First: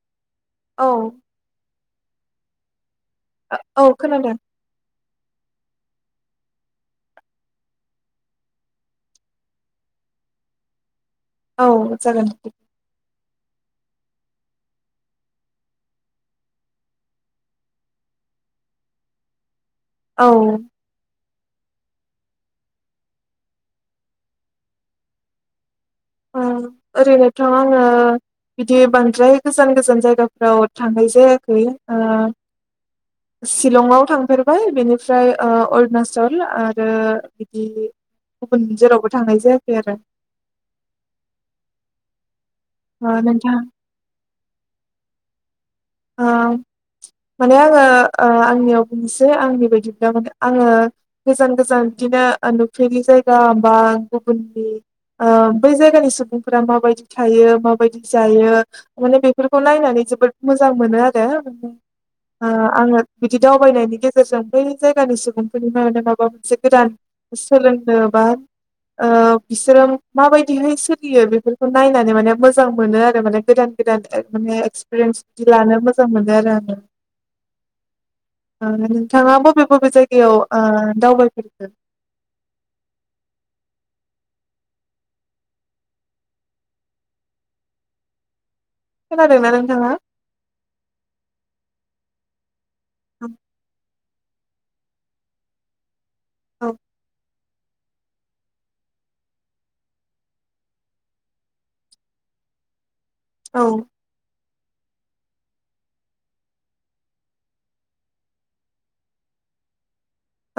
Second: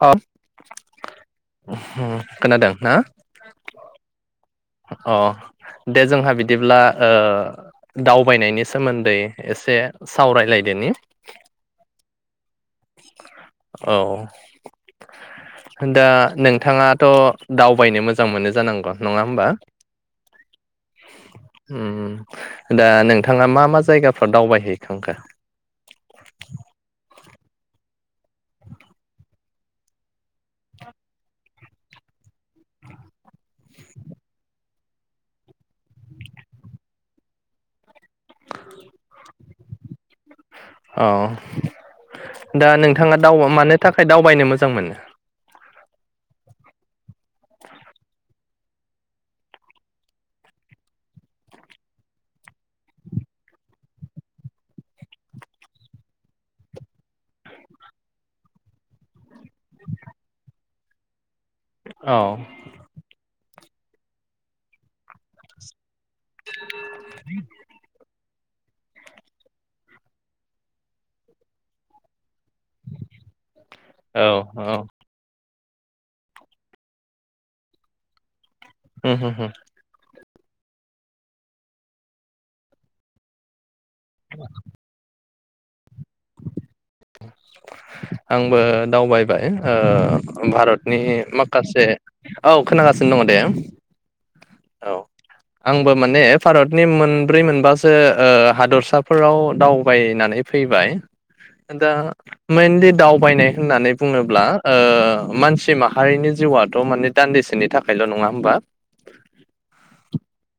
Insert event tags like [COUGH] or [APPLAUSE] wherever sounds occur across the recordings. अ औ खोनादों ना औ खोनादों अ दे जोंहा बिदिब्ला ओ दावबायनायनि सोमोन्दै एसे सावरायलायदोनि औ जागोन औ दा नोंथाङाथ दावबायनो मोजां मोनो जानांगौ नङा होमबा औ ओ उम उम दा नोंथाङा मा मा जायगाफोराव दावबायहैखांखो ओम ओरैनोथ आङो बिदि बांद्राय गोजान गोजान जायगाफ्राव थांनाय जायाखै ओ सिलंआव थांफेरबाय बिनिफ्राय ओ अरुनाचल आरो बिदि गुबुन जेरावबो थांनायजाया खैआरो औ दा ओ नोंथाङा दाव नोंथां मानो थाखाय दावबायनो मोजां मोनो ओ माने आङो ओ आंनियाव बुंनोसै आंनि बायदिब्ला माने आङो गोजान गोजान बिदिनो नुफेरै जायगा बा गुबुननि ओ बै जायगानि सुबुंफोरा माबायदि थायो माबायदि जायो माने बेफोरखौ नायनानै जोबोद मोजां मोनो आरो औ ओ आङो बि बिदि दावबायनायनि गेजेरजों बै जायगानि सुबुंफोरनि माव माबा मोनसे गोदान सोलोंनो बा ओ बिसोरों माबायदिहै सोलियो बेफोरखौ नायनानै माने मोजां मोनो आरो माने गोदान गोदान औ माने औ एक्सपिरियेन्स बिदि लानो मोजां मोनो आरो आङो ओ उम होम होम नोंथाङाबो बबे बबे जाय बेयाव ओ दावबायफेरखो [INAUDIBLE] आं बो दावबाय खोनादोंना नोंथाङा? ओ भारतनि माख से औ खोनागासिनो दङ दे ओं औ आंबोब माने औ भारतनि मोन मोनाब्रै मोनबासो ओ हादरसाफोराव दावबायनानै फैबाय दा मेेनलि दावब बायनाय औ होननानै बुङोब्ला ओ मानसि माहारिनि जिउआथ माने दान्दिसेनि थाखायल नङा होमबा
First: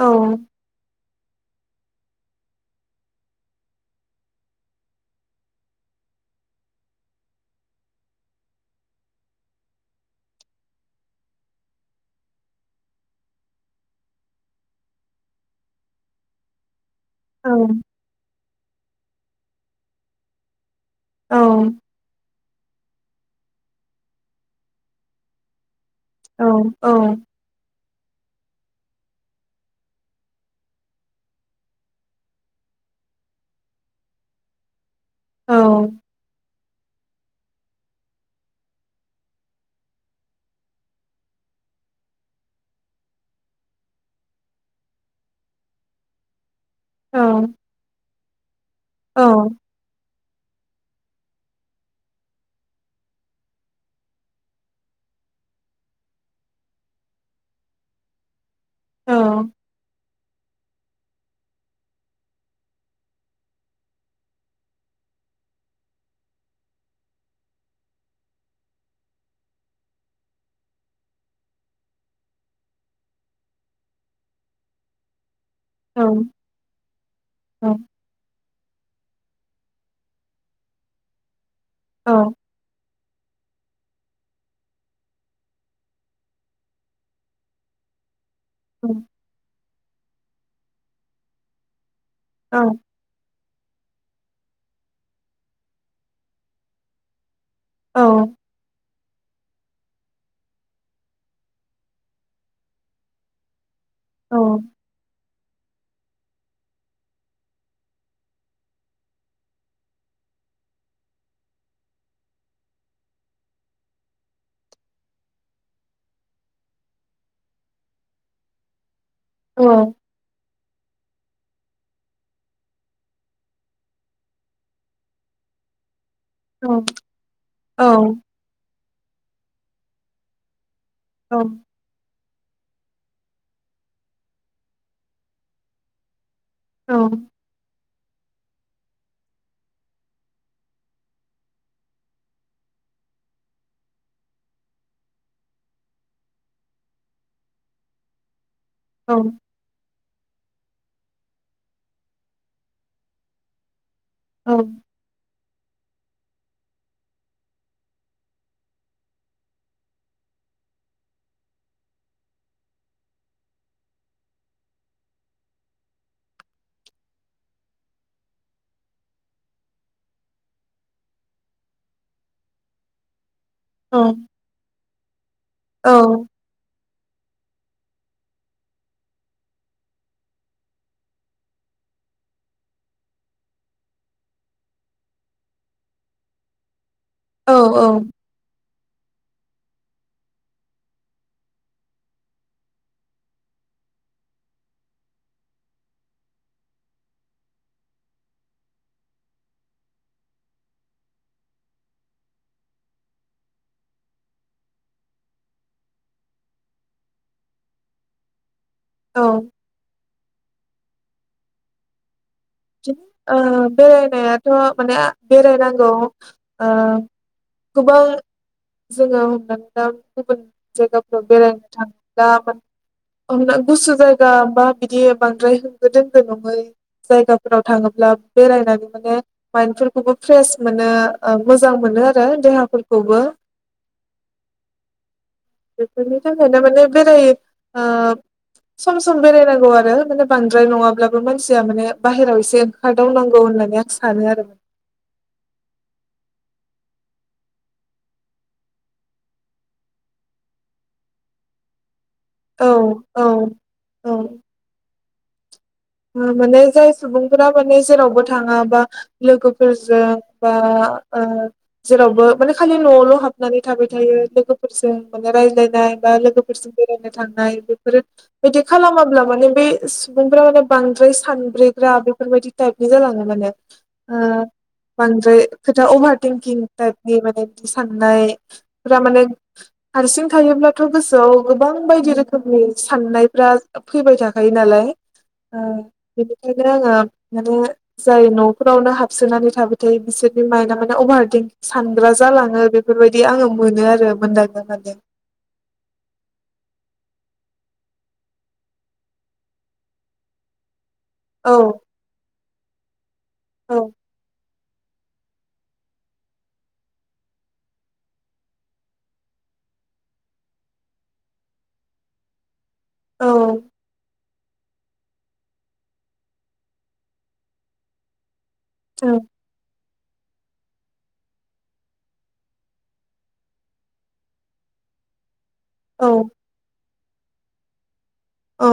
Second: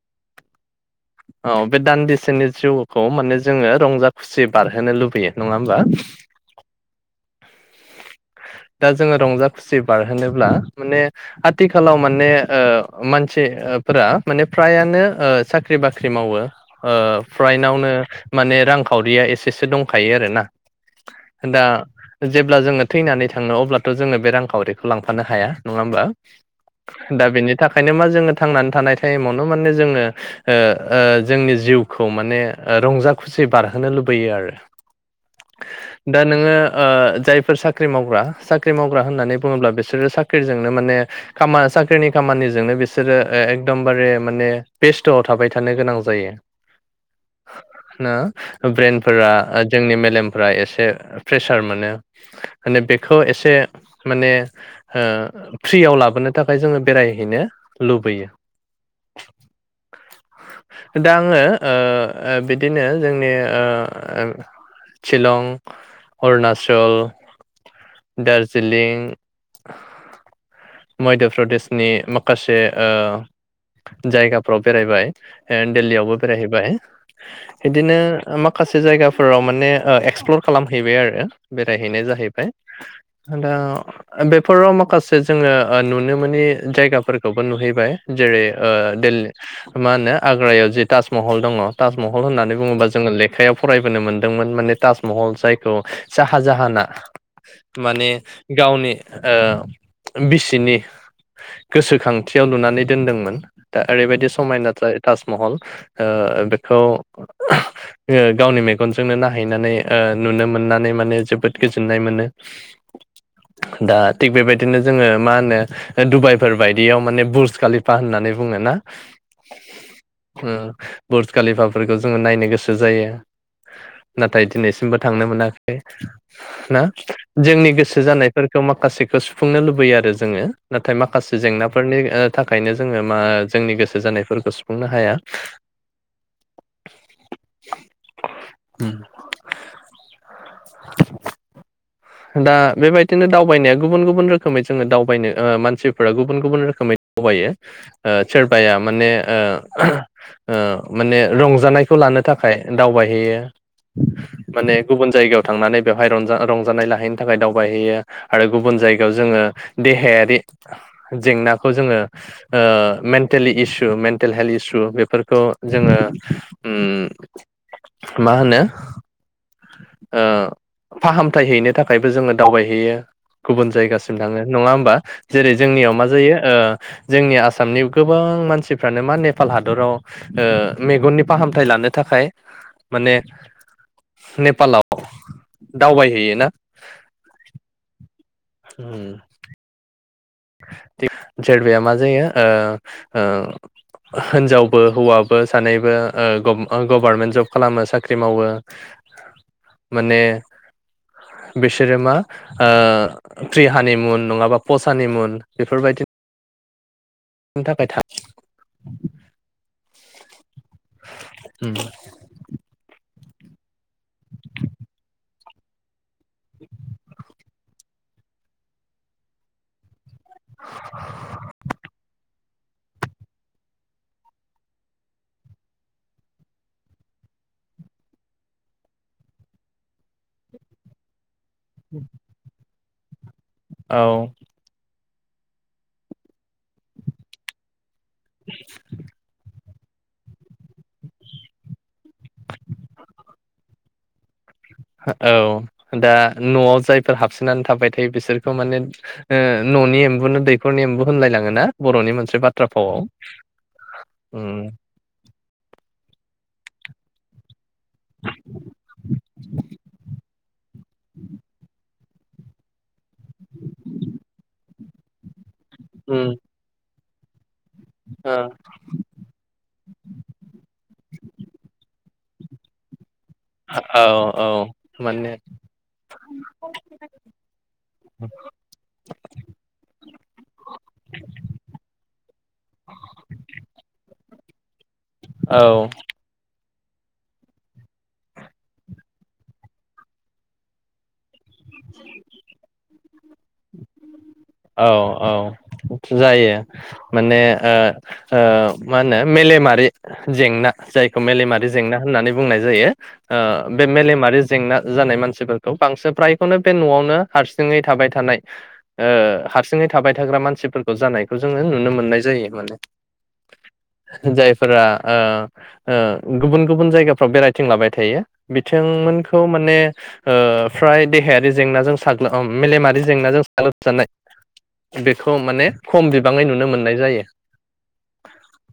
औ औ बे दान्दिसेनि जिउखौ माने जोङो रंजा खुसि बारहोनो लुबैयो नङा होमबा? दा जोङो रंजा खुसि बारहोनोब्ला माने आथिखालाव माने ओ मानसि ओ फोरा माने फ्रायानो ओ साख्रि बाख्रि मावो। ओ औ फ्रायनावनो माने रांखावरिया एसेसो दंखायो आरो ना औ दा जेब्ला जोङो थैनानै थांङो अब्लाथ जोङो बे रांखावरिखौ लांफानो हाया नङा होबा औ औ दा बेनि थाख ओंखायनो मा जोङो थांनानै थानाय टाइमावनो माने जोङो ओ ओ जोंनि जिउखौ माने ओ रंजा खुसि बारहोनो लुबैयो आरो औ दा नोङो ओ जायफोर साख साख्रि मावग्रा साख्रि मावग्रा होननानै बुङोब्ला बिसोरो साख्रिजोंनो माने खाम साख्रिनि खामानिजोंनो बिसोरो एकदमबारे माने बेस्थआव थाबाय थानो गोनां जायो औ ना ब्रेनफोरा जोंनि मेलेम फ्रा एसे प्रेसार मोनो माने बेखौ एसे माने ओ फ्रियाव लाबोनो थाखाय जोङो बेरायहैनो लुबैयो औ दा आङो ओ ओ बिदिनो जोंनि ओ सिलं अरुनाचल दार्जिलिं मध्य प्रदेशनि माखासे आ जायगाफ्राव बेरायबाय। औ दिल्लीयावबो बेरायहैबाय औ इदिनो माखासे जायगाफ फोराव माने एक्सप्लर खालामहैबाय आरो बेरायहैनाय जाहैबाय दा बेफोराव माखासे जोङो नुनो मोनि जायगाफोरखौबो नुहैबाय जेरै ओ दिल्लि मा होनो आग्रायाव जे ताजमहल दङ ताजमहल होननानै बुङोबा जोङो लेखायाव फराय बोनो मोनदोंमोन माने ताजमहल जायखौ साहा जाहाना माने गावनि ओ बिसिनि गोसोखांथियाव लुनानै दोनदोंमोन। दा ओरैबायदि समायना ता ताजमहल ओ बेखौ ओ गावनि मेगनजोंनो नायहैनानै ओ नुनो मोननानै माने जोबोद गोजोननाय मोनो दा थिग बेबायदिनो जोङो मा होनो डुबाइफोर बायदियाव माने बुर्ज कालिफा होननानै बुङो ना ओम बुर्ज कालिफाफोरखौ जोङो नायनो गोसो जायो नाथाय दिनैसिमबो थांनो मोनाखै ना जोंनि गोसो जानायफोरखौ माखासेखौ सुफुंनो लुबैयो आरो जोङो नाथाय औ माखासे जेंनाफोरनि ओ थाखायनो जोङो मा जोंनि गोसो जानायफोरखौ सुफुंनो हाया। औ। ओम [INAUDIBLE] [INAUDIBLE] दा बेबायदिनो दावबायनाया गुबुन गुबुन रोखोमै जोङो दावबायनो ओ मानसिफोरा गुबुन गुबुन रोखोमै दावबायो ओ सो बाया माने ओ [UNINTELLIGIBLE] ओ माने रंजानायखौ लानो थाखाय दावबायहैयो। माने गुबुन जायगायाव थांनानै बेवहाय रंजा रंजानाय लाहैनो थाखाय दावबायहैयो आरो गुबुन जायगायाव जोङो देहायारि जेंनाखौ जोङो ओ मेन्टेलि इसु मेन्टेल हेल्थ इसु बेफोरखौ जोङो ओम मा होनो ओ फाहामथाय हैनो थाखायबो जोङो दावबायहैयो। गुबुन जायगासिम औ थाङो नङा होमबा जेरै जोंनियाव मा जायो ओ जोंनि आसामनि गोबां मानसिफ्रानो मा नेपाल हादराव ओ मेगननि फाहामथाय लानो थाखाय माने नेपालाव दावबायहैयो ना? औ औ। होम। जेरबाया मा जायो ओ ओ हिनजावबो हौवाबो सानैबो ओ गब गभारमेन्ट जब खालामो साख्रि मावो माने बिसोरो मा ओ प्रिहानि बेफोरबायदि। खोंथाखाय था औ। ओम। औ बेरायनायाथ' माने बेरायनांगौ ओ गोबां जोङो हमनानै ला गुबुन जायगाफोराव बेरायनो थाङोब्ला हमना गुसु जायगा बा बिदि बांद्राय होंगो-दोंगो नङै जायगा फोराव थाङोब्ला बेरायनानै माने माइन्द फोरफोरखौबो फ्रेस मोनो। ओ मोजां मोनो आरो देहाफोरख खौबो औ। बेफोरनि थाखायनो माने बेराय ओ सम सम बेरायनांगौ आरो। आरो बेनि बांद्राय नङाब्लाबो मानसिया माने बाहेराव एसे ओंखारदावनांगौ होननानै आं सा सानो आरो माने औ दा नआव जायफोर हाबसोनानै थाबाय थायो बिसोरखौ माने ओ ननि एम्बुनो दैखरनि एम्बु होनलाय लाङोना बर'नि मानस औ औ औ। उम माने जाय सुबुंफोरा माने जेरावबो थाङा बा लोगोफोरजों बा ओ जेरावबो माने खालि नआवल हाबनानै थाबाय थायो लोगोफोरजों माने रायज्लाय बा लोगो फोरजों बे नो थांनाय [UNINTELLIGIBLE] बिदि खालामाब्ला माने बै सुबुंफ्रा माने बांद्राय सानब्रेग्रा बेफोरबायदि टाइपनि जालाङो। माने औ ओ औ माने बांद्राय खोथा अभार थिंकिं टाइपनि माने साननायफ्रा माने हारसिं थायोब्लाथ गोसोआव गोबां बायदि रोखोमनि साननायफ्रा फैबाय थाखा थायो नालाय। औ बिनिखायनो नो आङो माने जाय नफोरावनो हाबसोनानै थाबाय थायो बिसोरनि माइन्डआ माने अभारटिं सानग्रा जालाङो बेफोरबायदि दि आङो मोनो आरो। मोनदांनो औ मोनदों औ जायो। माने ओ ओ मा होनो मेलेमारि जेंना। जायखौ औ मेलेमारि जेंना होननानै बुंनाय जायो ओ औ बे मेलेमारि जेंना जानाय मानसिफोरखौ बांसिन फ्रायखौनो बे नआवनो हारसिङै थाबाय थानाय ओ हारसिङै थाबाय थाग्रा मानसिफोरखौ जानायखौ जोङो नुनो मोननाय जायो माने। औ जायफोरा ओ ओ गुबुन गुबुन जायगाफ्राव बेरायथिंलाबाय थायो औ बिथांमोनखौ माने ओ फ्राय देहायारि जेंनाजों साग्लोब ओ मेलेमारि जेंनाजों साग्लोबजानाय बेखौ माने खम बिबाङै नुनो मोननाय जायो। औ।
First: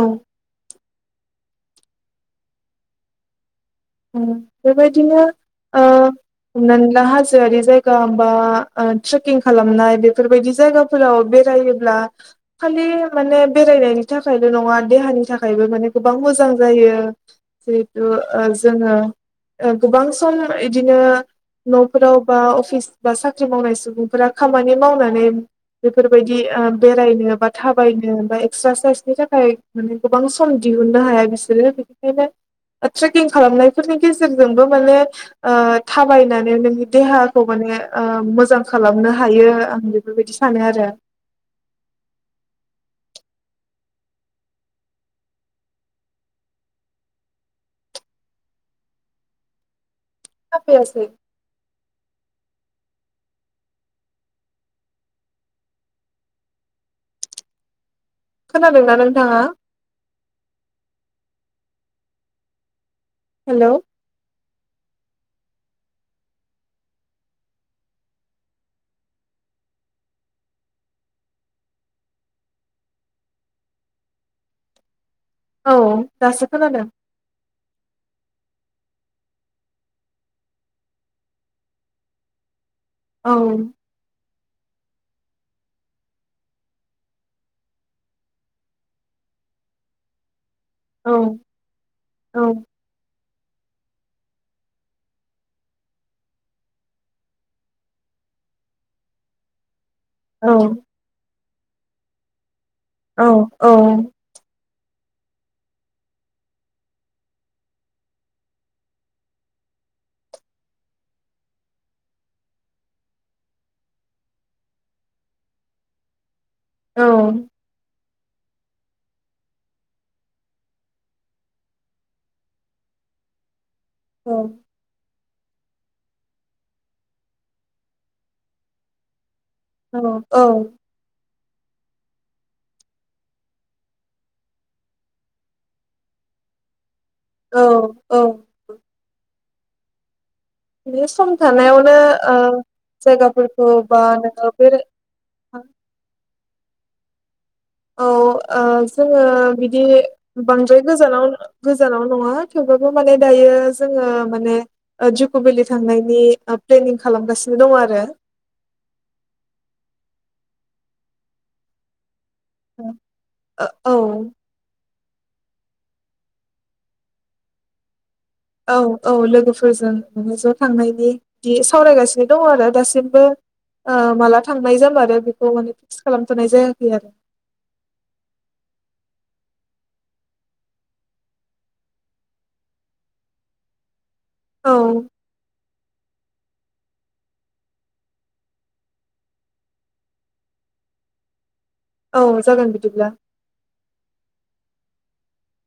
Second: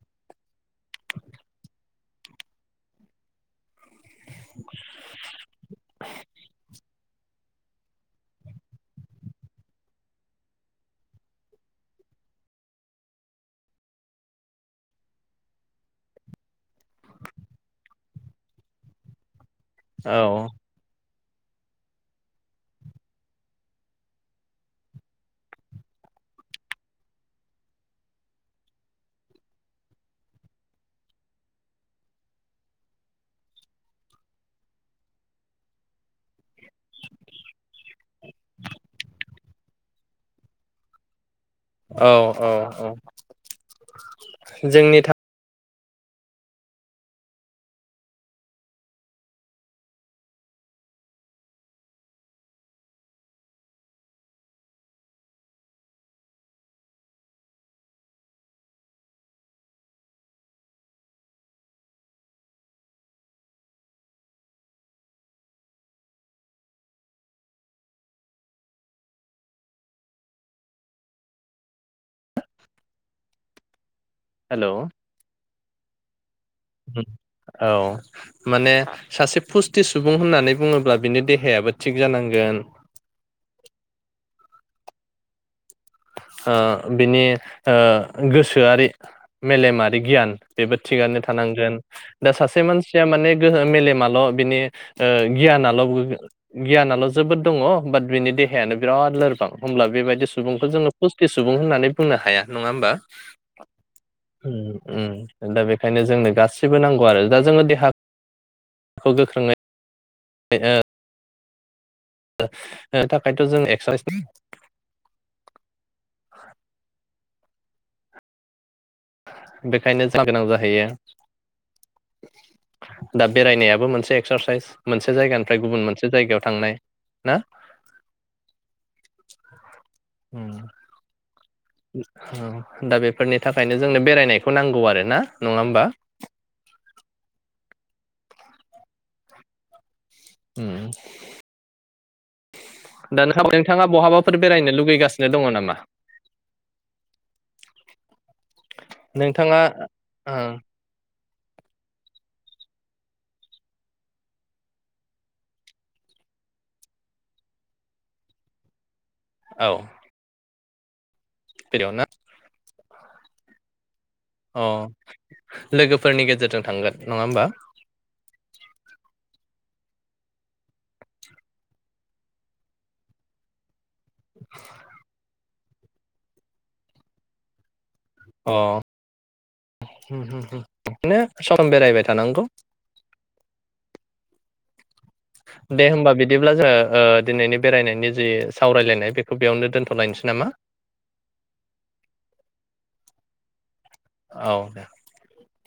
ओ बेबायदिनो ओ हमनानै ला हाजोआरि जायगा बा ओ ट्रेकिं खालामनाय बेफोरबायदि जायगाफोराव बेरायोब्ला खालि माने बेरायनायनि थाखायल नङा देहानि थाखायबो माने गोबां मोजां जायो जिहेथु ओ जोङो ओ गोबां औ सम इदिनो नफोराव बा अफिस बा साख्रि मावनाय सुबुंफोरा खामानि मावनानै बेफोरबायदि ओ बेरायनो बा थाबायनो बा एक्स्रासाइसनि थाखाय माने गोबां सम दिहुननो हाया बिसोरो बेनिखायनो ट्रेकिं खालामनायफोरनि गेजेरजोंबो माने ओ थाबायनानै नोंनि देहाखौ माने ओ मोजां खालामनो हायो आं बेफोरबायदि सानो आरो। औ औ औ जोंनि था [UNINTELLIGIBLE] खोनादोंना नोंथाङा? हेलौ। हेलौ। औ। दासो खोनादों। औ माने सासे फुस्थि सुबुं होननानै बुङोब्ला बिनि देहायाबो थिग जानांगोन औ। ओ बिनि ओ गोसोआरि मेलेमारि गियान बेबो औ थिगानो थानांगोन दा औ सासे मानसिया माने गोहो मेलेमाल बेनि ओ गियानाल गियिनाल जोबोद दङ बात बेनि देहायानो बिराद लोरबां होमब्ला ब बेबायदि सुबुं औ जोङो फुसथि सुबुं होननानै बुंनो हाया। नङा होमबा? औ औ होम। उम दा बेखायनो जोंनो गासिबो नांगौ आरो दा जोङो देहा खौ गोख्रोङै दे हो ओ थाखायनोथ' जों एक्स्रा औ। बेखायनो जा गोनां जाहैयो दा बेरायनाया बो मोनसे औ एकस्रासाइस मोनसे जायगान फ्राय गुबुन मोनसे जायगायाव थांनाय ना? नंगौ औ। उम दा बेफोरनि थाखायनो जोंनो बेरायनायखौ नांगौ आरो ना नङा होमबा? औ औ। उम बे सम थानायावनो ओ दा नोंहा जायगाफोरखौ नोंथाङा बा बहाबाफोर नोङो बेरायनो बेरा लुगैगासिनो दङ नामा औ ओ जोङो नोंथाङा बिदि ओं बांद्राय गोजानाव गोजानाव नङा थेवबाबो माने दायो जोङो माने जुक भेलि थांनायनि ओ प्लेनिं खालामगासिनो दङ' आरो। औ। [UNINTELLIGIBLE] ओ अ लोगोफोरनि गेजेरजों थांगोन नङा होमबा? औ औ लोगोफो फोरजों माने ज' थांनायनि दि सावरायगासिनो दङ' आरो दासिमबो ओ माला थांनाय जामारो बे औ माने फिक्स खालामथ'नाय जायाखै आरो। अ [UNINTELLIGIBLE] बिनो सम बेरायबाय थानांगौ। औ। दे होमबा बिदिब्ला जों ओ दिनैनि बेरायनायनि जि सावरायलायनाय बेखौ बेयावनो दोन्थ'लायनोसै नामा? औ जागोन बिदिब्ला। औ [UNINTELLIGIBLE]